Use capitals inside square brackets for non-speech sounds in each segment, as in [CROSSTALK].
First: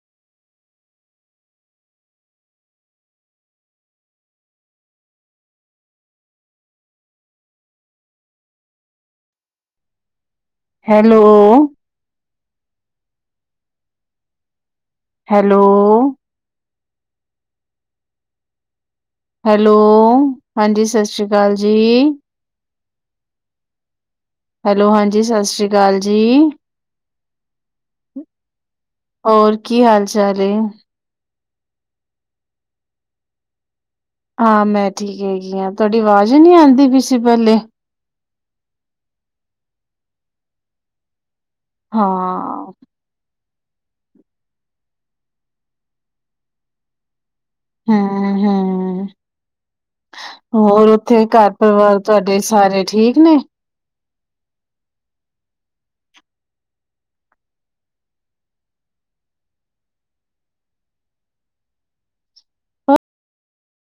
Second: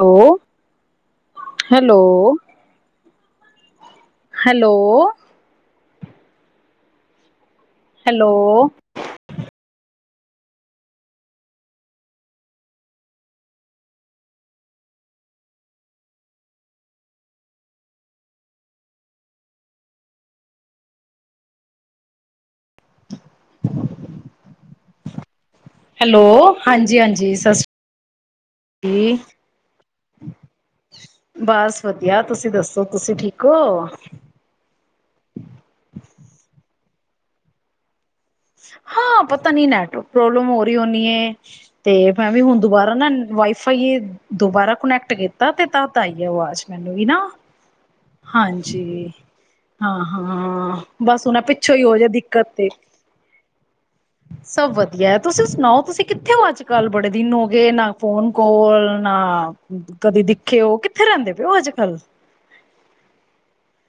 Hello -hello hello? Hello hello? Hello hello, ਹਾਂਜੀ ਸਤਿ ਸ੍ਰੀ ਅਕਾਲ ਜੀ, hello ਹਾਂਜੀ ਸਤਿ ਸ੍ਰੀ ਲਾਲ ਜੀ, ਹੈਲੋ, ਹਾਂਜੀ-ਹਾਂਜੀ ਸਤਿ ਸ਼੍ਰੀ ਹੋਰ ਕੀ ਹਾਲ ਚਾਲ ਹੇ? ਬਸ ਵਧੀਆ ਤੁਸੀਂ ਦੱਸੋ ਤੁਸੀਂ ਠੀਕ ਹੋ? ਹਾਂ ਮੈਂ ਠੀਕ ਹੈਗੀ ਆਂ ਤੁਹਾਡੀ ਆਵਾਜ਼ ਜੀ ਨਹੀਂ ਆਉਂਦੀ ਬੀਸੀ ਪਹਿਲੇ। ਹਾਂ, ਪਤਾ ਨਹੀਂ ਨੈਟਵਰਕ ਪ੍ਰੋਬਲਮ ਹੋ ਰਹੀ ਹੋਣੀ ਏ। ਤੇ ਮੈਂ ਵੀ ਹੁਣ ਹਾਂ ਦੁਬਾਰਾ ਨਾ ਵਾਏ ਦੁਬਾਰਾ ਕਨੈਕਟ ਕੀਤਾ ਨਾ ਤਦ ਆਈ ਆਵਾਜ਼ ਮੈਨੂੰ ਵੀ ਨਾ। ਹੂੰ ਹੂੰ ਹਾਂਜੀ, ਹਾਂ- ਹਾਂ, ਹੋਰ ਉੱਥੇ ਬਸ ਉਹਨੇ ਘਰ ਪਿੱਛੋਂ ਹੀ ਪਰਿਵਾਰ ਹੋਜੇ ਤੁਹਾਡੇ ਦਿੱਕਤ ਤੇ ਸਾਰੇ ਠੀਕ ਨੇ? ਸਭ ਵਧੀਆ ਤੁਸੀਂ ਸੁਣਾਓ ਤੁਸੀਂ ਕਿੱਥੇ ਹੋ ਅੱਜ-ਕੱਲ ਬੜੇ ਦਿਨ ਹੋ ਗਏ ਨਾ ਫੋਨ ਕਾਲ ਨਾ ਕਦੇ ਦਿਖੇ ਹੋ ਕਿੱਥੇ ਰਹਿੰਦੇ ਪਏ ਹੋ ਅੱਜ-ਕੱਲ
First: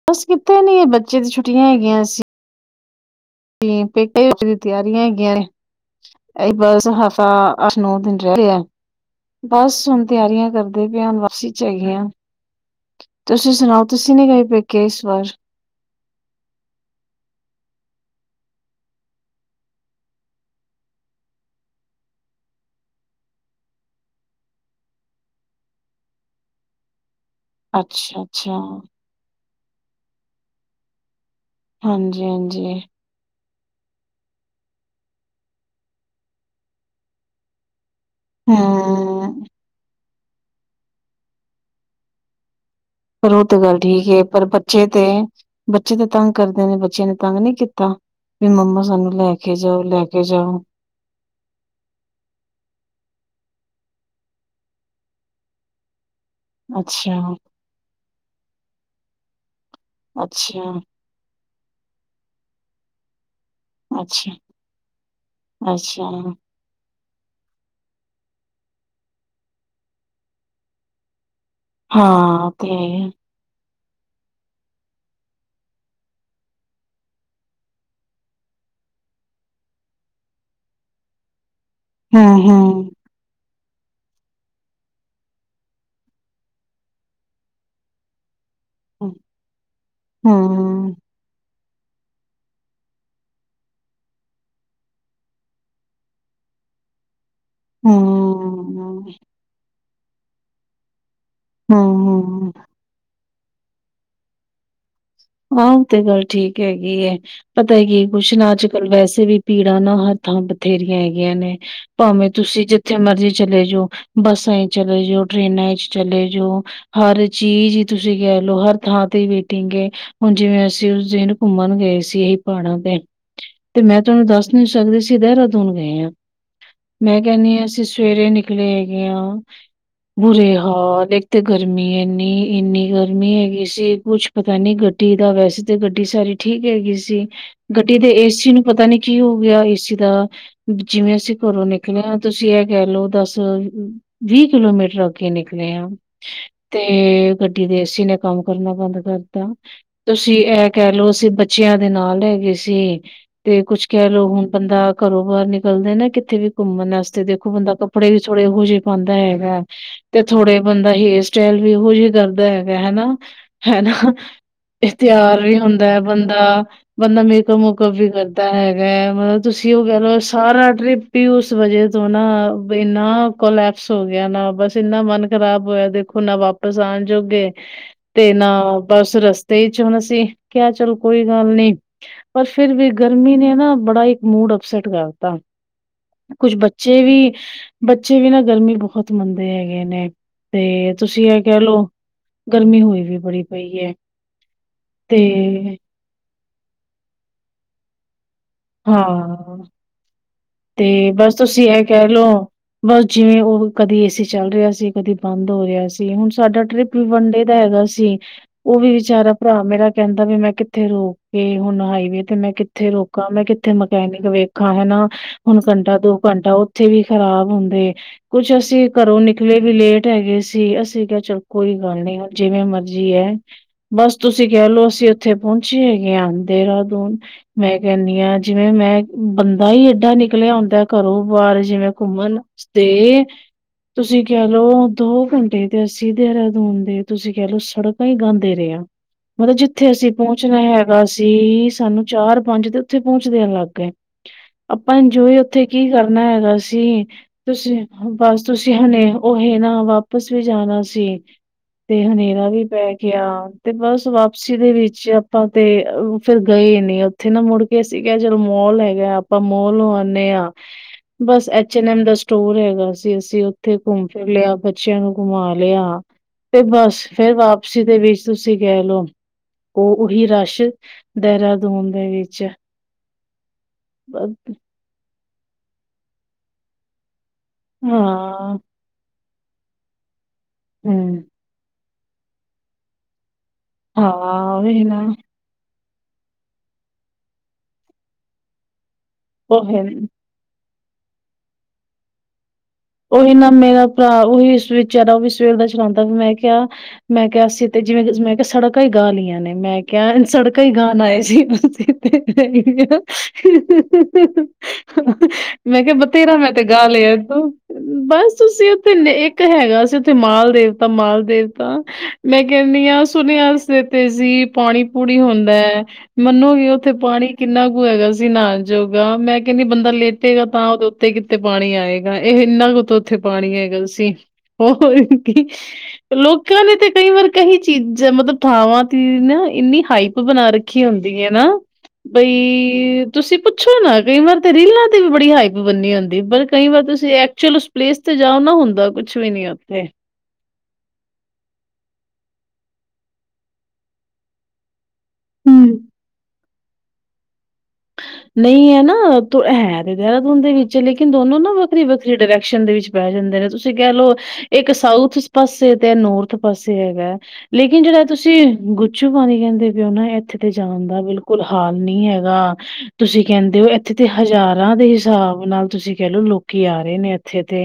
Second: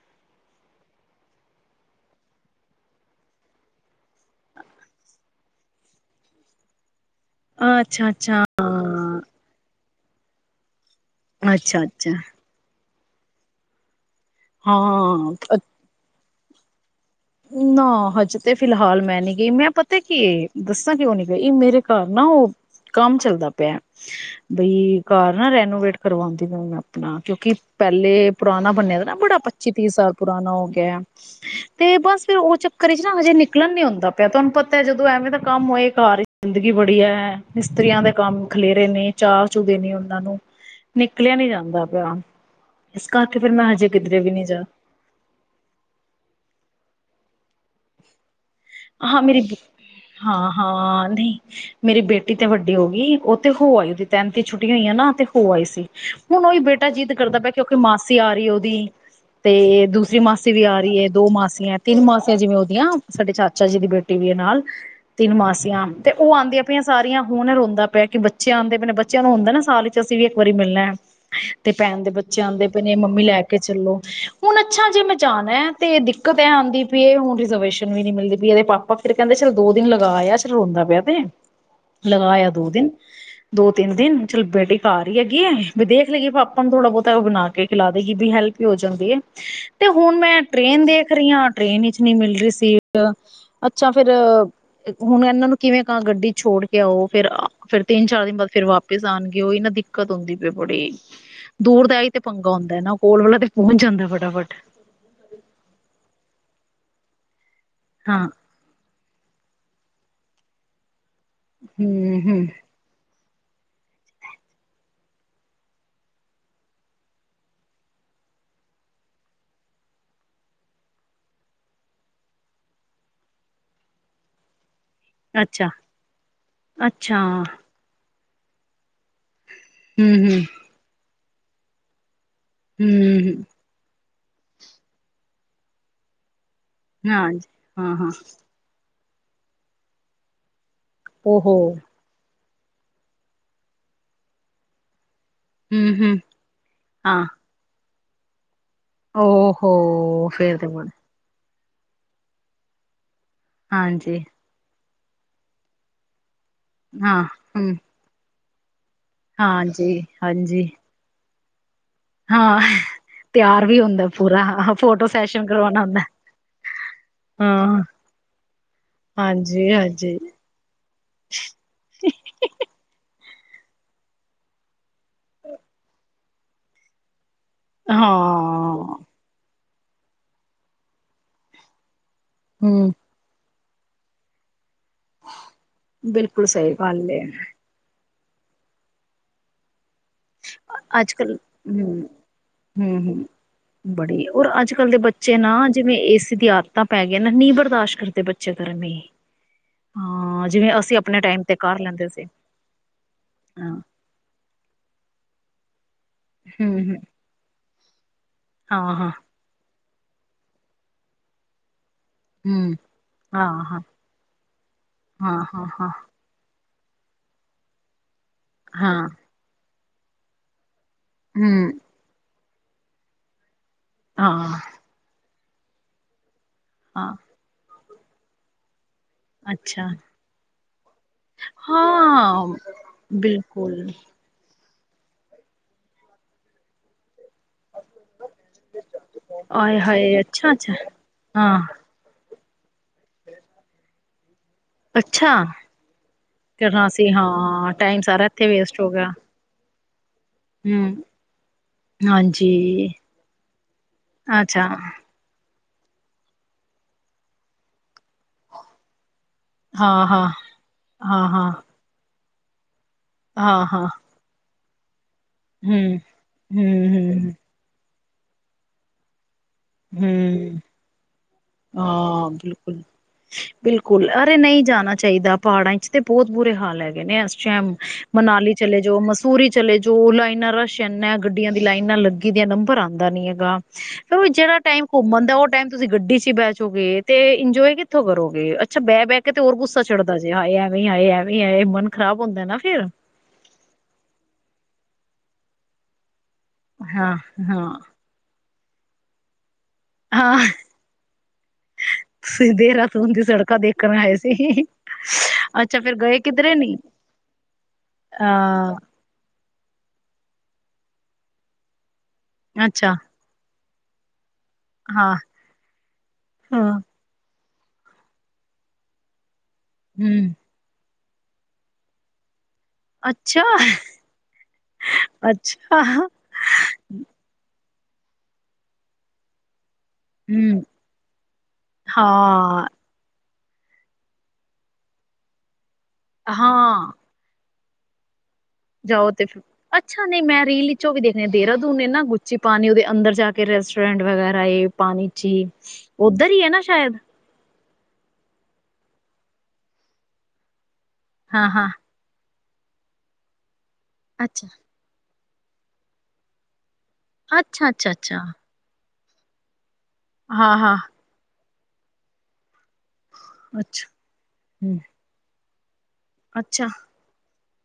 ਬਸ ਕਿੱਥੇ ਨੀ ਹੈ ਬੱਚੇ ਦੀ ਛੁੱਟੀਆਂ ਹੈਗੀਆਂ ਸੀਂ। ਤੇ ਪੇਪਰ ਦੀ ਤਿਆਰੀ ਹੈਗੀਆਂ ਨੇ ਤੇ ਇਹੀ ਬਸ ਹਫ ਤਾਂ ਅੱਠ- ਨੌ ਅੱਛਾ ਦਿਨ ਅੱਛਾ ਰਹਿ ਆ ਬਸ ਹੁਣ ਤਿਆਰੀਆਂ ਕਰ ਮੇਰਾ ਵੱਸ ਨੀ ਚਲ ਅੱਛਾ ਰਿਹਾ। ਅੱਛਾ ਤੁਸੀਂ ਸੁਣਾਓ ਤੁਸੀਂ ਨਹੀਂ ਗਏ ਪੇਕੇ ਇਸ ਵਾਰ ਹਾਂ ਨਾ ਅੱਜ ਤੇ ਫਿਲਹਾਲ ਮੈਂ ਨਹੀਂ ਗਈ ਮੈਂ ਪਤਾ ਕੀ ਦੱਸਾਂ ਕਿਉਂ ਨਹੀਂ ਗਈ ਮੇਰੇ ਘਰ ਨਾ ਉਹ ਕੰਮ ਚਲਦਾ ਪਿਆ ਬਈ ਕਾਰਨ ਰੈਨੋਵੇਟ ਕਰਵਾਉਣ ਦੀ ਗੱਲ ਆਪਣਾ ਕਿਉਂਕਿ ਪਹਿਲੇ ਅੱਛਾ-ਅੱਛਾ, ਪੁਰਾਣਾ ਬਨਿਆ ਦਾ ਨਾ ਬੜਾ ਪਚੀ ਤੀ ਸਾਲ ਪੁਰਾਨਣਾ ਹੋ ਗਿਆ। ਤੇ ਬਸ ਫਿਰ ਉਹ ਹਾਂਜੀ-ਹਾਂਜੀ, ਚੱਕਰ ਚ ਹਜੇ ਨਿਕਲੇ ਨਹੀਂ, ਨਿਕਲਣ ਨਹੀਂ ਹੁੰਦਾ ਪਿਆ ਤੁਹਾਨੂੰ ਪਤਾ ਤੇ ਜਦੋਂ ਐਵੇਂ ਦਾ ਕੰਮ ਹੋਏ ਕਾਰਜ ਗੰਦਗੀ ਬੜੀ ਹ ਮਿਸਤਰੀਆ ਦਾ ਕੰਮ ਖਲੇਰੇ ਨੇ ਹਾਂ। ਚਾਚੂ ਦੇਣੀ ਹੁੰਦੀ ਹਨਾਂ ਨੂੰ ਨਿਕਲਿਆ ਨੀ ਜਾਂਦਾ ਪਿਆ। ਇਸ ਪਰ ਕਰਕੇ ਉਹ ਫਿਰ ਤਾਂ ਮੈਂ ਗੱਲ ਹਜੇ ਠੀਕ ਕਿਧਰੇ ਹ ਵੀ ਨੀ ਪਰ ਜਾ ਬੱਚੇ ਤੇ ਬੱਚੇ ਤੇ ਤੰਗ ਕਰਦੇ ਨੇ ਤੈਨੂੰ ਤੰਗ ਨਹੀਂ ਕੀਤਾ। ਵੀ ਮੰਮਾ ਸਾਨੂੰ ਹਾਂ ਲੈ ਮੇਰੀ ਕੇ ਜਾਓ, ਲੈ ਕੇ ਹਾਂ ਜਾਓ, ਹਾਂ ਨਹੀਂ ਮੇਰੀ ਬੇਟੀ ਤੇ ਵੱਡੀ ਹੋ ਗਈ। ਤੇ ਹੋ ਆਈ ਉਹਦੀ ਤੈਨਥ ਛੁੱਟੀ ਹੋਈਆਂ ਨਾ ਤੇ ਹੋ ਆਈ ਸੀ। ਹੁਣ ਉਹ ਬੇਟਾ ਜੀਤ ਅੱਛਾ। ਕਰਦਾ ਪਿਆ ਕਿਉਂਕਿ ਮਾਸੀ ਆ ਰਹੀ ਉਹਦੀ ਤੇ ਦੂਸਰੀ ਮਾਸੀ ਵੀ ਅੱਛਾ, ਆ ਰਹੀ ਹ ਦੋ ਮਾਸੀ ਤਿੰਨ ਮਾਸੀਆਂ ਜਿਵੇਂ ਉਹਦੀਆਂ ਸਾਡੇ ਚਾਰ ਚਾਚਾ ਜੀ ਦੀ ਬੇਟੀ ਵੀ ਅੱਛਾ, ਨਾਲ ਤਿੰਨ ਮਾਸੀਆਂ ਅੱਛਾ, ਤੇ ਉਹ ਆਉਂਦੀਆਂ ਪ ਸਾਰੀਆਂ ਹੁਣ ਰੋਂਦਾ ਪਿਆ ਕਿ ਬੱਚਿਆਂ ਆਉਂਦੇ ਨੇ ਬੱਚਿਆਂ ਨੂੰ ਹੁੰਦਾ ਨਾ ਸਾਲ ਚ ਅਸੀਂ ਵੀ ਇੱਕ ਵਾਰੀ ਮਿਲਣਾ। ਤੇ ਭੈਣ ਦੇ ਬੱਚੇ ਹਾਂ ਆਉਂਦੇ ਤੇ ਪਏ ਨੇ ਮੰਮੀ ਲੈ ਕੇ ਚਲੋ ਹੁਣ ਅੱਛਾ ਜੇ ਮੈਂ ਜਾਣਾ ਤੇ ਦਿੱਕਤ ਹੈ ਆਉਂਦੀ ਵੀ ਇਹ ਹੁਣ ਰਿਜਰਵੇਸ਼ਨ ਵੀ ਨਹੀਂ ਮਿਲਦੀ। ਇਹਦੇ ਪਾਪਾ ਫਿਰ ਕਹਿੰਦੇ ਦੋ ਦਿਨ ਲਗਾਇਆ ਜ ਰੋਂਦਾ ਪਿਆ ਤੇ ਹੂੰ, ਲਗਾਇਆ ਦੋ ਦਿਨ ਹੂੰ, ਦੋ ਤਿੰਨ ਦਿਨ ਚੱਲ ਬੇਟੀ ਘਾਰ ਈ ਹੈਗੀ ਏ ਵੀ ਦੇਖ ਲੇਗੀ ਪਾਪਾ ਨੂੰ ।ਥੋੜਾ ਬੋਤਾ ਓ ਬਣਾ ਕੇ ਖਿਲਾ ਦੇਗੀ ਵੀ ਹੈਲਪ- ਵੀ ਓ ਜਾਂਦੀ ਹੂੰ, ਏ। ਤੇ ਹੁਣ ਮੈਂ ਟ੍ਰੇਨ ਹੂੰ, ਦੇਖ ਰਈ ਆਂ। ਟ੍ਰੇਨ ਵਿਚ ਨੀ ਮਿਲ ਰੀ ਸੀ। ਅੱਛਾ ਫੇਰ ਹੁਣ ਇਨਾਂ ਨੂੰ ਕਿਵੇਂ ਕਾਂ ਗੱਡੀ 'ਚ ਛੋੜ ਕੇ ਆਓ । ਫੇਰ- ਫੇਰ ਤਿੰਨ ਚਾਰ ਦਿਨ ਬਾਅਦ ਫੇਰ ਵਾਪਿਸ ਹੂੰ, ਆਣਗੇ ਓਈ ਨਾਂ ਦਿਕ- ਕਦੋਂ ਦੀ ਪਏ ਬੜੀ- ਹੂੰ, ਦੂਰ ਦਾ ਏਈ ਤੇ ਹੂੰ। ਪੰਗਾ ਹੁੰਦਾ ਨਾ ਕੋਲ ਹੋ- ਪੋਚ ਜਾਂਦਾ ਫਟਾਫਟ ਆ ਤੇ ਗੱਲ ਠੀਕ ਹੈਗੀ ਐ। ਪਤਾ ਕੀ ਹਾਂ ਕੁੱਛ ਨਾ ਅੱਜ ਕੱਲ੍ਹ ਵੈਸੇ- ਕਿਸੇ ਵੀ ਭੀੜਾਂ ਨਾ ਹਰ ਥਾਂ ਬਥੇਰੀਆਂ ਐ। ਗੀਆਂ ਨੇ ਹੂੰ ਭਾਵੇਂ ਹੂੰ ਤੁਸੀਂ ਜਿੱਥੇ ਮਰਜ਼ੀ- ਚਲੇ ਜਾਓ ।ਬੱਸਾਂ ਚ ਚਲੇ ਜਾਓ, ਟ੍ਰੇਨਾਂ ਚ ਚਲੇ ਜਾਓ। ਹਰ ਚੀਜ਼ ਈ ਤੁਸੀਂ ਕਹਿ ਲਓ ਹਰ ਥਾਂ ਤੇ ਵੇਟਿੰਗ ਏ। ਹੁਣ ਜਿਵੇਂ ਅਸੀਂ ਉਸ ਦਿਨ ਘੁੰਮਣ ਗਏ ਸੀ ਇ ਪਾੜਾਂ ਤੇ। ਤੇ ਮੈਂ ਤਾਨੂੰ ਦੱਸ ਨੀ- ਸਕਦੀ ਸੀ ਅੱਛਾ ਦੇਰਾਦੂਨ ਗਏ ਆ। ਅੱਛਾ ਮੈਂ ਕੈਣੀ ਆ ਅਸੀਂ- ਸਵੇਰੇ ਨਿਕਲੇ ਹੈਗੇ ਆ- ਹੂੰ ਹੂੰ ਬੁਰੇ ਹਾਲ ਏ। ਅਤੇ ਗਰਮੀ ਏਨੀ। ਏਨੀ ਹੂੰ ਗਰਮੀ ਹੂੰ ਹੈਗੀ ਸੀ ਕੁਛ- ਪਤਾ ਨੀ ਗਡ- ਗੱਡੀ ਦਾ ਵੈਸੇ ਤਾਂ ਗੱਡੀ ਸਾਰੀ- ਠੀਕ ਹੈਗੀ ਸੀ। ਹਾਂਜੀ ਹਾਂ ਗੱਡੀ ਦੇ ਹਾਂ ਏ ਸੀ ਨੂੰ ਪਤਾ ਨੀ- ਕੀ ਹੋ ਗਿਆ ਏ ਸੀ ਦਾ- ਜਿਵੇਂ ਅਸੀਂ ਓਹੋ ਘਰੋਂ ਨਿਕਲੇ ਆਂ ਤੇ- ਤੁਸੀਂ ਐ ਕੈ ਲਓ ਦੱਸ -ਵੀਹ ਕਿਲੋਮੀਟਰ- ਕੇ ਨਿਕਲੇ ਆ ਹੂੰ ਹੂੰ ਹਾਂ ਤੇ ਗੱਡੀ ਦੇ ਏ ਸੀ ਨੇ- ਕੰਮ ਕਰਨਾ ਬੰਦ ਕਰਤਾ। ਓਹੋ ਤੁਸੀਂ ਫੇਰ ਤੇ ਐ ਬੜ ਕਹਿ ਲਓ ਅਸੀਂ ਬਚ- ਬੱਚਿਆਂ ਦੇ ਨਾਲ ਹੈਗੇ ਸੀ। ਤੇ ਕੁੱਛ ਕਹਿ ਹਾਂਜੀ ਲੋੋ ਹੁਣ ਬੰਦਾ- ਘਰੋਂ ਬਾਰ ਨਿਕਲਦੇ ਨੇ ਕਿੱਥੇ ਵੀ- ਘੁੰਮਣ ਹਾਂ ਵਾਸਤੇ ਦੇਖੋ ਬੰਦਾ ਹੂੰ ਕੱਪੜੇ ਵੀ- ਥੋੜੇ ਕੁਝ ਪਾਂਦਾ ਹੈਗਾ ਹਾਂਜੀ ਤੇ ਥੋੜੇ ਹਾਂਜੀ ਬੰਦਾ ਹੇਰ- ਚਲ। ਇਹੋ ਜਿਹੇ ਕਰਦਾ ਹਾਂ ਹੈਗਾ ਹੈਨਾ ਤਿਆਰ ਵੀ ਹੈਨਾ। ਹੁੰਦਾ ਪੂਰਾ ਫੋਟੋ ਤਿਆਰ ਸੈਸ਼ਨ ਵੀ ਕਰਵਾਉਣਾ ਹੁੰਦਾ ਹੈ ਬੰਦਾ ਬੰਦਾ ਮੇਕਅਪ ਹਾਂ ਮੁਕਅਪ ਵੀ ਕਰਦਾ ਹੈਗਾ ਹੈ ਮਤਲਬ ਹਾਂਜੀ ਤੁਸੀਂ ਉਹ ਕਹਿ ਹਾਂਜੀ ਲਓ ਸਾਰਾ ਟ੍ਰਿਪ ਹੀ ਉਸ ਵਜੇ ਤੋਂ ਨਾ ਇੰਨਾ ਕੋਲੈਪਸ ਹੋ ਗਿਆ ਨਾ ਬਸ ਇਨਾ ਮਨ ਖ਼ਰਾਬ ਹੋਇਆ ਦੇਖੋ ਨਾ ਵਾਪਿਸ ਆਉਣ ਜੋਗੇ ਤੇ ਨਾ ਹਾਂ ਬਸ ਰਸ ਤੇ ਇਹ ਚ ਹੁਣਾ ਸੀ ਕਿਹਾਿਆ ਚਲ ਕੋਈ ਗੱਲ ਨੀ। ਪਰ ਫਿਰ ਵੀ ਹੂੰ ਗਰਮੀ ਨੇ ਨਾ। ਬੜਾ ਇੱਕ ਮੂਡ ਅਪਸਟ ਕਰਤਾ ਬਿਲਕੁਲ ਕੁਛ ਸਹੀ ਬੱਚੇ ਗੱਲ ਏ ਵੀ ਬੱਚੇ ਵੀ ਨਾ ਗਰਮੀ ਬਹੁਤ ਮੰਨਦੇ ਹੈਗੇ ਨੇ। ਤੇ ਅੱਜ ਤੁਸੀਂ ਕੱਲ ਇਹ ਕਹਿ ਲੋਓ ਹੂੰ ਗਰਮੀ ਹੋਈ ਵੀ ਬੜੀ ਪਈ। ਅੋਰ ਅੱਜ ਕੱਲ ਦੇ ਤੇ ਬੱਚੇ ਨਾ ਜਿਵੇਂ ਏਸੀ ਦੀ ਆਧਤ। ਤਾਂ ਪੈ ਗਿਆ ਨਾ ਨੀ ਬਰਦਾਸ਼ ਕਰਦੇ ਬੱਚੇ। ਗਰਮੀ ਹਾਂ ਹਾਂ ਜਿਵੇਂ ਅਸੀਂ ਤੇ ਆਪਣੇ ਬਸ ਟਾਈਮ ਤੇ ਤੁਸੀਂ ਕਰ ਇਹ ਕਹਿ ਲੈਂਦੇ ਸੀ ਲਓ ਬਸ ਜਿਵੇਂ ਉਹ ਹਾਂ ਕਦੀ ਏਸੀ ਚੱਲ ਰਿਹਾ ਸੀ ਕਦੀ। ਬੰਦ ਹੋ ਰਿਹਾ ਸੀ। ਹੁਣ ਸਾਡਾ ਟ੍ਰਿਪ ਹੂੰ ਵੀ ਵਨਡੇ ਦਾ ਹੈਗਾ ਸੀ। ਉਹ ਵੀ ਹਾਂ ਹਾਂ ਵਿਚਾਰਾ ਭਰਾ ਮੇਰਾ। ਕਹਿੰਦਾ ਵੀ ਮੈਂ ਕਿੱਥੇ ਰੋ ਕੇ ਹੁਣ ਆਈ। ਤੇ ਮੈਂ ਹੂੰ ਕਿੱਥੇ ਰੋਕ। ਮੈਂ ਹਾਂ ਕਿੱਥੇ ਹਾਂ ਮਕੈਨਿਕ ਵੇਖਾ ਹਨਾ ਹਾਂ ਹੁਣ ਹਾਂ ਹਾਂ ਘੰਟਾ ਦੋ ਘੰਟਾ। ਉੱਥੇ ਵੀ ਖ਼ਰਾਬ ਹੁੰਦੇ। ਕੁਛ ਅਸੀਂ ਹਾਂ ਘਰੋ ਨਿਕਲੇ ਵੀ ਲੇਟ। ਰੈ ਗਏ ਸੀ ਅਸੀ। ਗਾ ਚਲ ਕੋਈ ਹੂੰ ਗੱਲ ਨੀ। ਜਿਵੇਂ ਮਰਜੀ ਹੈਂ। ਬਸ ਤੁਸੀਂ ਹਾਂ ਕਹਿ ਲਓ ਅਸੀਂ। ਉੱਥੇ ਪਹੁੰਚੇ ਹੈਗੇ ਆ। ਹਾਂ ਦੇਹਰਾਦੂਨ ਮੈਂ। ਕਹਿੰਦੀ ਹਾਂ ਜਿਵੇਂ ਮੈਂ। ਬੰਦਾ ਹੀ ਅੱਛਾ ਏਡਾ ਨਿਕਲਿਆ ਹੁੰਦਾ ਘਰੋਂ ਬਾਹਰ ਜਿਵੇਂ ਘੁੰਮਣ ਹਾਂ ਤੇ ਬਿਲਕੁਲ ਤੁਸੀਂ ਕਹਿ ਲਓ। ਦੋ ਘੰਟੇ ਤੇ ਅਸੀਂ ਦੇਹਰਾਦੂਨ ਦੇ। ਤੁਸੀਂ ਕਹਿ ਲਓ ਸੜਕਾਂ ਹੀ ਗਾਉਂਦੇ ਰਹੇ ਆ ਮਤਲਬ ਆਏ ਜਿੱਥੇ ਅਸੀਂ ਹਾਏ ਅੱਛਾ ਪਹੁੰਚਣਾ ਅੱਛਾ ਹੈਗਾ ਸੀ ਹਾਂ ਸਾਨੂੰ ਚਾਰ। ਜਦੋਂ ਓਥੇ ਪਹੁੰਚਦਿਆਂ ਲੱਗ ਗਏ। ਆਪਾਂ ਅੱਛਾ ਇੰਜੋਏ ਉੱਥੇ ਕੀ ਕਰਨਾ ਹੈਗਾ ਕਰਨਾ ਸੀ ਹਾਂ ਤੁਸੀਂ ਟਾਈਮ ਸਾਰਾ ਬਸ ਇੱਥੇ ਤੁਸੀਂ ਵੇਸਟ ਹੋ ਗਿਆ ਹਣੇ ਉਹ ਨਾ ਵ। ਵਾਪਸ ਵੀ ਜਾਣਾ ਹੂੰ ਸੀ ਤੇ ਹਨੇਰਾ ਹਾਂਜੀ ਵੀ ਪੈ ਗਿਆ ਤੇ ਬਸ ਵਾਪਸੀ ਅੱਛਾ ਦੇ ਵਿੱਚ ਆਪਾਂ। ਤੇ ਫੇਿਰ ਗਏ ਨੇ ਉੱਥੇ ਨਾ ਮੁੜ ਕੇ ਅਸੀ ਕਿਆ ਜਦੋਂ ਮੋਲ ਹੈਗਾ ਆਪਾਂ ਮੋਲ ਹੋ ਹਾਂ ਹਾਂ ਆਨੇ ਆ ਹਾਂ ਬਸ ਹਾਂ ਐਚ ਐਨ ਐਮ ਦੱਸ ਸਟੋਰ ਹੈਗਾ ਸੀ। ਜੇ ਅਸੀਂ ਹਾਂ ਉੱਥੇ ਹਾਂ ਘੁੰਮ ਫਿਰ ਲਿਆ ਚੱਲ [UNINTELLIGIBLE] ਘੁਮਾ ਲਿਆ ਹੂੰ, ਤੇ ਹੂੰ, ਬਸ ਫੇਰ ਹੂੰ, ਵਾਪਸੀ ਦੇ ਵਿੱਚ ਤੁਸੀਂ ਕਹਿ ਲੋਓ। ਉਹ ਉਹੀ ਹੂੰ ਰਸ਼ ਦੇਹਰਾਦੂਨ ਦੇ ਹਾਂ ਵਿੱਚ ਬਿਲਕੁਲ ਬਿਲਕੁਲ ਅਰੇ ਬ- ਨਹੀਂ ਜਾਣਾ ਚਾਹੀਦਾ। ਪਹਾੜਾਂ ਵਿਚ ਤੇ ਬਹੁਤ ਬੁਰੇ ਹਾਲ ਹੈਗੇ ਨੇ ਇਸ ਟਾਈਮ ਮਨਾਲੀ ਹਾਂ ਚਲੇ ਜਾਓ ਮਸ ਊਰੀ ਚਲੇ ਜੋ ਲਾਈ। ਇੰਨਾ ਰਸ਼ ਐਨਾ ਹੈ ਹੂੰ ਗੱਡੀਆਂ ਦੀ ਲਾਈਨਾਂ ਲੱਗ ਗੀ ਦਾ ਨੰਬਰ ਆਉਂਦਾ ਨੀ ਹੈਗਾ। ਹਾ ਜਿਹੜਾ ਹਾਂ ਉਹੀ ਟਾਈਮ ਨਾ ਘੁੰਮਣ ਦਾ ਉਹ ਟਾਈਮ ਤੁਸੀਂ ਗੱਡੀ ਚ ਬੈਚੋਗੇ ਤੇ ਇੰਜੋਏ ਕਿੱਥੋਂ ਕਰੋਗੇ ਅੱਛਾ ਬੈ ਬਹਿ ਕੇ ਤੇ ਹੋਰ ਉਹ ਗੁੱਸਾ ਹੈ ਚੜਦਾ ਜੇ ਹਾਏ ਐ ਵੀ ਆਏ ਇਹ ਵੀ ਆਏ ਓਏ ਖਰਾਬ ਹੁੰਦਾ ਨਾ। [INAUDIBLE] ਉਹੀ ਨਾ ਮੇਰਾ ਭਰਾ ਵੀ ਇਸ ਵਿੱਚ ਵਿਚਾਰਾ ਉਹ ਸਵੇਰ ਦਾ ਚਲਾਉਂਦਾ ਮੈ ਵੀ ਕਿਹਾ ਹਾਂ, ਮੈਂ ਕਿਹਾ ਸੀ ਹਾਂ, ਤੇ ਜਿਵੇਂ ਮੈਂ ਕਿਹਾ ਸੜਕ ਕਈ ਗਾਲੀਆਂ ਨੇ ਮੈਂ ਕਿਹਾ ਹਾਂ ਸੜਕਾਂ ਹੀ ਗਾਣ ਆਏ ਸੀ ਤੁਸੀਂ ਦੇਹਰਾਦੂਨ ਦੀ ਸੜਕਾਂ ਦੇਖਣ ਆਏ ਸੀ ਅੱਛਾ ਮੈਂ ਕਿਹਾ ਫੇਰ ਗਏ ਬਥੇਰਾ ਮੈਂ ਕਿੱਧਰੇ ਤੇ ਨੀ। ਗਾ ਲ ਆ ਤੂੰ [UNINTELLIGIBLE] ਬਸ ਤੁਸੀਂ ਉੱਥੇ ਨ ਇੱਕ ਹੈਗਾ ਸੀ ਉੱਥੇ। ਮਾਲ ਦੇਵਤਾ ਮਾਲ ਦੇਵਤਾ ਮੈਂ ਕਹਿਣੀ ਆ ਸੁਣਿਆ। ਤੇ ਤਹਿਜ਼ੀਬ ਪਾਣੀ ਪੂਣੀ ਹੁੰਦਾ ਹੈ ਮੰਨੋਗੇ ਉੱਥੇ ਪਾਣੀ ਕਿੰਨਾ ਕੁ ਹੈਗਾ ਸੀ ਨਾਹਨ ਜੋਗਾ ਮੈਂ ਕਹਿੰਦੀ ਬੰਦਾ ਲੇਟੇਗਾ ਤਾਂ ਉਹਦੇ ਕਿਤੇ ਕਿਤੇ ਪਾਣੀ ਆਏਗਾ। ਇਹ ਇੰਨਾ ਕੁ ਉੱਥੇ ਅੱਛਾ ਪਾਣੀ ਹੈਗਾ ਸੀ। ਹੋਰ ਕੀ ਅੱਛਾ ਲੋਕਾਂ ਨੇ ਤੇ ਕਈ ਵਾਰ ਕਹੀ। ਚੀਜ਼ਾਂ ਮਤਲਬ ਥਾਵਾਂ ਤੇ ਨਾ ਇੰਨੀ ਹਾਈਪ ਬਣਾ ਹਮ ਰੱਖੀ ਹੁੰਦੀ ਹੈ ਨਾ ਹਾਂ ਬਈ ਤੁਸੀਂ ਪੁੱਛੋ ਨਾ ਕਈ ਵਾਰ ਤੇ ਰੀਲਾਂ ਤੇ ਵੀ ਬੜੀ ਹਾਈ ਬੰਨੀ ਹੁੰਂਦੀ ਪਰ ਹਾਂ ਕਈ ਵਾਰ ਤੁਸੀਂ ਐਕਚੁਅਲ ਉਸ ਪਲੇਸ ਤੇ ਜਾਓ ਨਾ ਹੁੰਦਾ ਜਾਓ ਕੁਛ ਤੇ ਵੀ ਫਿਰ ਨੀ ਉੱਥੇ ਅੱਛਾ ਨਹੀਂ ਮੈਂ ਰੀਲ ਵਿਚੋਂ ਵੀ ਦੇਖਣੇ ਦੇਹਰਾਦੂਨ ਨੇ ਨਾ ਗ ਚੀ ਪਾਣੀ ਉਹਦੇ ਅੰਦਰ ਜਾ ਕੇ ਰੈਸਟੋਰੈਂਟ ਵਗੈਰਾ ਏ ਪਾਣੀ ਚ' ਹੀ ਹੂੰ ਉੱਧਰ ਹੀ ਹੈ ਨਾ ਸ਼ਾਇਦ ਨਹੀਂ ਹੈ ਨਾ ਤੂੰ ਹੈ ਤੇ ਦੇਹਰਾਦੂਨ ਦੇ ਵਿੱਚ ਲੇਕਿਨ ਦੋਨੋ ਹਾਂ ਨਾ ਹਾਂ ਵੱਖਰੀ-ਵੱਖਰੀ ਡਰੈਕ ਡਰੈਕਸ਼ਨ ਦੇ ਵਿੱਚ ਪੈ ਜਾਂਦੇ ਨੇ ਤੁਸੀਂ ਕਹਿ ਲਓ, ਅੱਛਾ ਇੱਕ ਸਾਊਥ ਪਾਸੇ ਤੇ ਨੌਰਥ ਪਾਸੇ ਹੈਗਾ, ਅੱਛਾ ਲੇਕਿਨ ਅੱਛਾ ਜਿਹੜਾ ਅੱਛਾ ਤੁਸੀਂ ਗੁ ਪਛੂ ਪਾਣੀ ਕਹਿੰਦੇ ਵੀ ਉਹ ਨਾ ਇੱਥੇ ਤੇ ਹਾਂ ਜਾਣ ਹਾਂ ਦਾ ਬਿਲਕੁਲ ਬਿਲਕੁਲ ਹਾਲ ਨਹੀਂ ਹੈਗਾ। ਤੁਸੀਂ ਕਹਿੰਦੇ ਹੋ ਅੱਛਾ ਇੱਥੇ ਤੇ ਹਜ਼ਾਰਾਂ ਹਮ ਦੇ ਹਿਸਾਬ ਨਾਲ ਤੁਸੀਂ ਕਹਿਲੋ ਲੋਕੀ ਅੱਛਾ ਆ ਰਹੇ ਨੇ ਇੱਥੇ ਤੇ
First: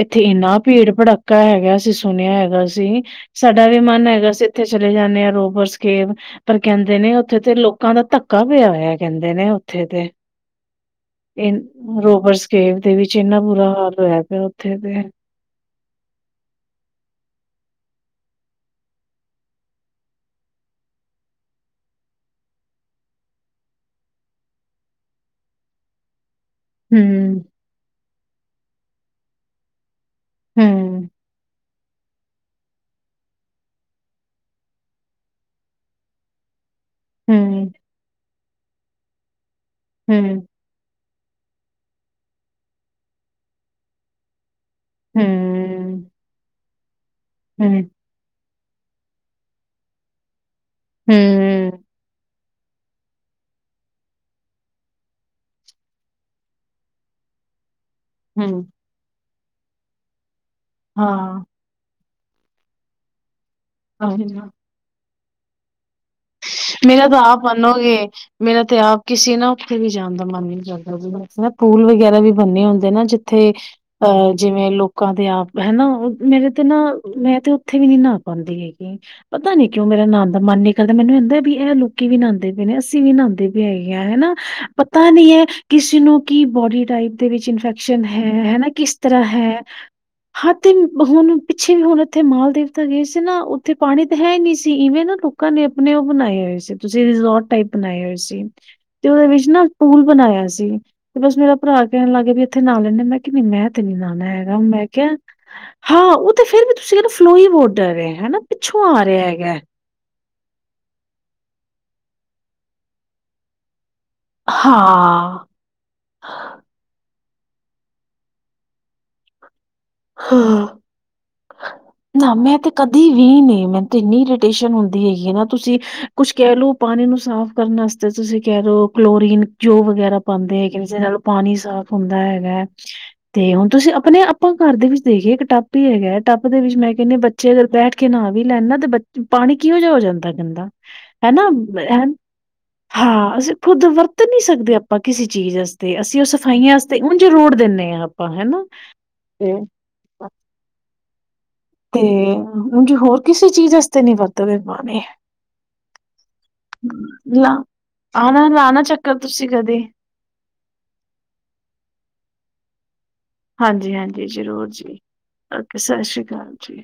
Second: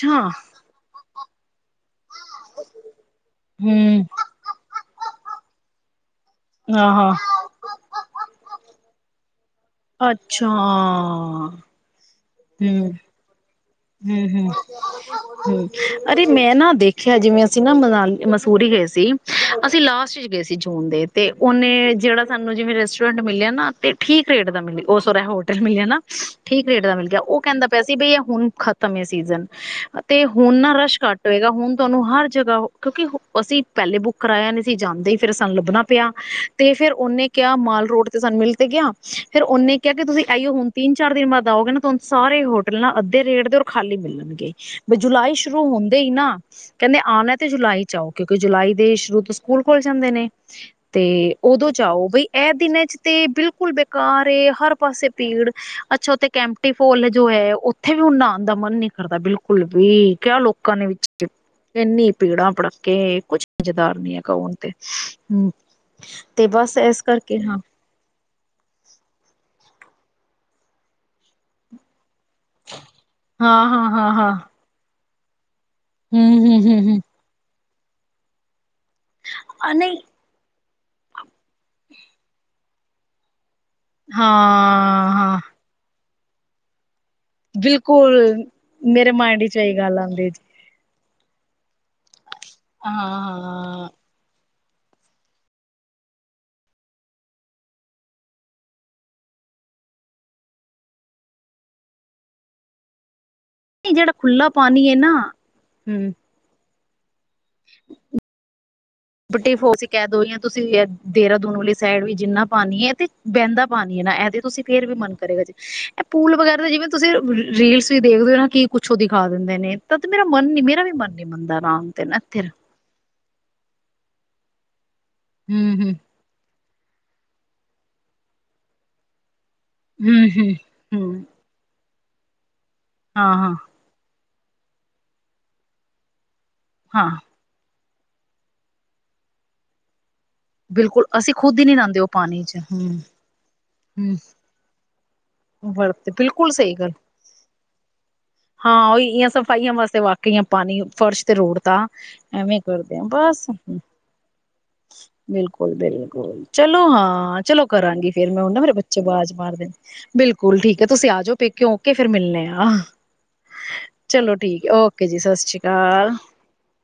ਇੱਥੇ ਇੰਨਾ ਭੀੜ-ਭੜਾਕ ਭੜਕਾ ਹੈਗਾ। ਅਸੀਂ ਸੁਣਿਆ ਹੈਗਾ ਸੀ ਸਾਡਾ ਵੀ ਹਮ ਮਨ ਹੈਗਾ ਅਸੀਂ ਇੱਥੇ ਚਲੇ ਜਾਂਨੇ ਹਾਂ। ਰੋਬਰਸ ਕੇਬ ਪਰ ਹਾਂ ਕਹਿੰਦੇ ਹਾਂ ਨੇ ਉੱਥੇ ਤੇ ਲੋਕਾਂ ਦਾ ਧੱ ਧੱਕਾ ਪਿਆ ਹੋਇਆ ਕਹਿੰਦੇ ਨੇ ੳਥੇ ਦੇ ਅੱਛਾ ਇਹ ਰੋਬਰਸ [UNINTELLIGIBLE] ਦੇ ਵਿੱਚ ਇਨਾ। ਹੂੰ-ਹੂੰ-ਹੂੰ, ਅਰੇ ਮੈਂ ਨਾ ਦੇਖਿਆ ਜਿਵੇਂ ਅਸੀਂ ਨਾ ਮਨਾਲੀ ਮਸੂਰੀ ਗਏ ਸੀ, ਅਸੀਂ ਲਾਸਟ ਚ ਗਏ ਸੀ ਜੂਨ ਦੇ ਤੇ ਉਹਨੇ ਜਿਹੜਾ ਸਾਨੂੰ ਜਿਵੇਂ ਰੈਸਟੋਰੈਂਟ ਮਿਲਿਆ ਨਾ ਤੇ ਠੀਕ ਰੇਟ ਦਾ ਮਿਲਿਆ ਉਹ ਸੋਰੀ ਹੋਟਲ ਮਿਲਿਆ ਨਾ। ਠੀਕ ਰੇਟ ਦਾ ਮਿਲ ਗਿਆ ਹੂੰ, ਉਹ ਕਹਿੰਦਾ ਪਿਆ ਸੀ ਬਈ। ਹੂਨ। ਖ਼ਤਮ ਹੈ ਸੀਜ਼ਨ। ਤੇ ਹੁਣ ਨਾ ਰਸ਼ ਹੂੰ, ਘੱਟ ਹੋਏਗਾ ਹੁਣ। ਤੁਹਾਨੂੰ ਹਰ ਜਗ੍ਹਾ ਕਿਉਂਕਿ ਅਸੀਂ ਪਹਿਲੇ ਬੁੱਕ ਕਰਾਇਆ ਨਹੀਂ ਸੀ ਜਾਂਦੇ ਹੀ ਫੇਰ ਸਾਨੂੰ ਲੱਭਣਾ ਪਿਆ। ਤੇ ਫੇਰ ਉਹਨੇ ਕਿਹਾ ਹੂੰ, ਹੂੰ, ਮਾਲ ਰੋਡ ਤੇ ਸਾਨੂੰ ਮਿਲ। ਤੇ ਗਿਆ ਫੇਰ ਉਹਨੇ। ਕ ਕਿਹਾ ਕਿ ਤੁਸੀਂ ਹੂੰ, ਆਈਓ ਹੁਣ ਤਿੰਨ। ਚਾਰ ਦਿਨ ਬਾਅਦ ਆਉਗੇ ਨਾ ਤੁਹਾਨੂੰ ਸਾਰੇ ਹੋਟਲ ਨਾ ਅੱਧੇ ਰੇਟ। ਅਧਿਕਤਰ ਖਾਲੀ ਮਿਲਣਗੇ। ਬਸ ਜੁਲਾਈ ਸ਼ੁਰੂ ਹੁੰਦੇ ਹੂੰ, ਹੀ ਨਾ। ਕਿਹੜੇ ਆ ਆਉਣਾ ਤੇ ਜੁਲਾਈ ਚ ਆਓ ਕਿਉਂਕਿ ਜੁਲਾਈ। ਦੇ ਸ਼ੁਰੂ ਤੋਂ ਸਕੂਲ ਖੋਲ ਜਾਂਦੇ ਨੇ। ਤੇ ਉਦੋਂ ਹੂੰ, ਜਾਓ ਬਈ। ਇਹ ਦਿਨਾਂ ਚ ਤੇ ਬਿਲਕੁਲ ਬੇਕਾਰ ਹੈ ਹਰ ਪਾਸੇ ਭੀੜ ਅੱਛਾ ਉੱਥੇ ਕੈਂਪਟੀ ਫੋਲ ਜੋ ਹੈ ਉੱਥੇ ਵੀ ਹ। ਦਾ ਹੂੰ। ਮਨ ਨੀ ਕਰਦਾ ਬਿਲਕੁਲ। ਕੁੁੱਲਬੀ ਕਿਆ ਲੋਕ। ਕਣ ਵਿੱਚ ਇੰਨੀ। ਪੀੜਾ ਭੜਕੇ ਕੁਛ। ਸਮਝਦਾਰਨੀ ਹੈ ਹਾਂ, ਕਵਣ ਤੇ। ਹਮ। ਮੇਰਾ ਤਾਂ ਆਪ ਮਨੋਗੇ ਮੇਰਾ ਤਾਂ ਆਪ ਕਿਸੀ ਨਾ। ਕਿਤੇ ਵੀ ਜਾਣ ਦਾ ਮਨ ਵੀ ਨੀ ਕਰਦਾ ਨਾ ਪੂਲ ਵਗੈਰਾ ਵੀ। ਬੰਨੇ ਹੁੰਦੇ ਨਾ ਜਿੱਥੇ ਹਾਂ ਹਾਂ ਹਾਂ ਅਹ ਹਾਂ ਜਿਵੇਂ ਲੋਕ। ਲੋਕਾਂ ਦੇ ਆਪ। ਹਨਾ ਹੂੰ ਮੇਰੇ ਹੂੰ ਤੇ ਹੂੰ ਨਾ ਹੂੰ ਮੈਂ ਤੇ। ਉੱਥੇ ਵੀ ਨੀ ਨਹਾ ਪਾਉਂਦੀ ਹੈ। ਪਤਾ ਨੀ ਆ ਕਿਉਂ ਨਹੀਂ ਮੇਰਾ ਨਾਣ ਦਾ ਮਨ ਨੀ। ਦਾ ਮੈਨੂੰ ਕਹਿੰਦਾ ਵੀ ਇਹ ਲੋਕੀ ਵੀ ਨਾਉਂਦੇ ਪ ਨੇ ਅਸੀਂ ਵੀ ਨਹਾਉਂਦੇ। ਵੀ ਹੈਗੀਆਂ ਹਨਾ ਪਤਾ ਹਾਂ ਨੀ ਹਾਂ ਹੈ ਕਿਸੇ ਨੂੰ। ਕੀ ਬੋਡੀ ਟਾਈਪ ਦੇ ਵਿੱਚ ਇਨਫੈਕਸ਼ਨ ਬਿਲਕੁਲ ਹੈ ਹਨਾ ਕਿਸ ਮੇਰੇ ਤਰ੍ਹਾਂ ਮਾਇੰਡ ਚ ਹੈ ਇਹੀ ਗੱਲ ਆਉਂਦੀ ਹੱਥ ਬੁਣ ਪਿੱਛੇ ਵੀ ਹੋੁਣ ਉੱਥੇ ਮਾਲ ਦੇਣ ਤਾ ਗਏ ਸੀ ਨਾ ਉੱਥੇ ਹਾਂ ਪਾਣੀ ਤਾਂ ਹੈ ਹੀ ਨਹੀਂ ਸੀ। ਤੇ ਇਹਵੇ ਨਾ ਲੋਕਾਂ ਨੇ ਆਪਣੇ ਉਹ ਬਣਾਏ ਹੋਏ ਸੀ। ਤੁਸੀਂ ਰਿਜ਼ੋਰਟ ਟਾਈਪ ਬਣਾਏ ਹੋਏ ਸੀ ਤੇ ਉਹਦੇ ਵਿੱਚ ਨਾ ਪੂਲ ਬਣਾਇਆ ਸੀ ਤੇ ਬਸ ਮੇਰਾ ਭਰਾ ਕਹਿਣ ਲੱਗਗੇ ਵੀ ਇੱਥੇ ਨਾਂ ਲੈਣੇ ਮੈਂ ਨਹੀਂ ਮੈਂ ਤੇ ਨੀ ਜਿਹੜਾ ਨਾਣਾ ਖੁੱਲਾ ਹੈਗਾ ਮੈਂ ਪਾਣੀ ਹੈ ਕਿਹਾ ਨਾ ਹਾਂ ਹਮ ਉਹ ਤੇ ਫੇਰ ਵੀ ਸਿਰਫ ਫਲੋਈ ਬੋਡਰ ਹੈ ਹਨਾ ਪਿੱਛੋਂ ਆ ਰਿਹਾ ਹੈਗਾ। ਬਟੇ ਫੋਸ ਕਹਿ ਦੋ ਜਾਂ ਤੁਸੀਂ ਦੇਹਰਾਦੂਨ ਵਾਲੀ ਸਾਈਡ ਵੀ ਜਿੰਨਾ ਪਾਣੀ ਹੈ ਤੇ ਬਹਿੰਦਾ ਪਾਣੀ ਨਾ ਇਹ ਤੇ ਤੁਸੀਂ ਫੇਰ ਵੀ ਮਨ ਹਾਂ ਕਰੇਗਾ ਜੀ ਇਹ ਪੂਲ ਵਗੈਰਾ ਦਾ ਜਿਵੇਂ ਤੁਸੀਂ ਰੀਲਸ ਵੀ ਦੇਖਦੇ ਹੋ ਨਾ ਕੀ ਕੁਛੋ ਦਿਖਾ ਦਿੰਦੇ ਨੇ ਤਾਂ ਤੇ ਮੇਰਾ ਮਨ ਨੀ ਹਾਂ ਮੇਰਾ ਵੀ ਮਨ ਨੀ ਮੰਨਦਾ ਰਾਮ ਤੇ ਨਾ ਇੱਥੇ ਮੈਂ ਤੇ ਕਦੀ ਵੀ ਵੀ ਨੇ ਮੈਨੂੰ ਇੰਨੀ ਇਟੇਸ਼ਨ ਹੁੰਦੀ ਹੈਗੀ ਹੈ ਨਾ ਤੁਸੀਂ ਹਮ ਹਮ ਕੁਛ ਕਹਿ ਲਓ ਪਾਣੀ ਨੂੰ ਸਾਫ਼ ਕਰਨ ਵਾਸਤੇ ਤੁਸੀਂ ਕਹਿ ਰਹੇ ਕਲੋਰੀਨ ਜੋ ਵਗੈਰਾ ਹਮ ਹਮ ਪਾਉਂਦੇ ਹੈਗੇ ਨੇ ਜ ਨਾਲੋਂ ਹਮ ਪਾਣੀ ਸਾਫ ਹੁੰਦਾ ਹੈਗਾ ਹਾਂ ਹਾਂ ਤੇ ਹੁਣ ਤੁਸੀਂ ਆਪਣੇ ਆਪ ਘਰ ਦੇ ਵਿੱਚ ਦੇਖੀਏ ਇੱਕ ਟਪ ਹੀ ਹੈਗਾ ਟੱਪ ਦੇ ਵਿੱਚ ਮੈਂ ਹਾਂ ਕਹਿੰਦੀ ਬੱਚੇ ਅਗਰ ਬੈਠ ਕੇ ਨਾ ਵੀ ਲੈਣਾ ਤੇ ਬੱਚ ਪਾਣੀ ਕਿਹੋ ਜਿਹਾ ਹੋ ਜਾਂਦਾ ਦਾ ਬਿਲਕੁਲ ਅਸੀਂ ਹਨਾ ਖੁਦ ਹੀ ਨੀ ਨਾਂਦੇ ਉਹ ਪਾਣੀ ਚ ਹਮ ਹਾਂ ਅਸੀਂ ਖੁਦ ਹਮ ਵਰਤ ਨੀ ਸਕਦੇ ਆਪਾਂ ਆਪਾਂ ਕਿਸੇ ਚੀਜ਼ਸਤੇ ਵਰਤ ਅਸੀਂ ਉਹ ਬਿਲਕੁਲ ਸਹੀ ਗੱਲ ਸਫਾਈਆਂਸਤੇ ਹਣ ਜ ਰੋੜ ਦਿੰਦੇ ਹਾਂ ਆਪਾਂ ਹਨਾ ਹਾਂ ਉਹ ਇਹ ਸਭ ਤੇ ਕਈਆਂ ਵਾਸਤੇ ਵਾਕਈਆਂ ਪਾਣੀ ਫਰਸ਼ ਤੇ ਰੋਡ ਤੇ ਐਵੇਂ ਉਂਝ ਕਰਦੇ ਆ ਹੋਰ ਬਸ ਕਿਸੇ ਚੀਜ਼ ਵਾਸਤੇ ਨਹੀਂ ਵਰਤਦੇ ਪਾਣੀ ਬਿਲਕੁਲ ਬਿਲਕੁਲ ਚਲੋ ਹਾਂ ਲਾ ਚਲੋ ਕਰਾਂਗੀ ਫੇਰ ਮੈਂ ਆਣਾ ਹ ਨਾ ਮੇਰੇ ਲਾਣਾ ਬੱਚੇ ਚੱਕਰ ਆਵਾਜ਼ ਤੁਸੀਂ ਮਾਰਦੇ ਕਦੇ ਬਿਲਕੁਲ ਠੀਕ ਹੈ ਤੁਸੀਂ ਆ ਜਾਓ ਪੇਕੇਿ ਓਕੇ ਫੇਿਰ ਮਿਲਣੇ ਆ ਆਹ ਹਾਂਜੀ ਹਾਂਜੀ ਜ਼ਰੂਰ ਜੀ ਸ਼੍ਰੀ ਓਕੇ ਸਤਿ ਅਕਾਲ ਸ੍ਰੀ ਅਕਾਲ ਜੀ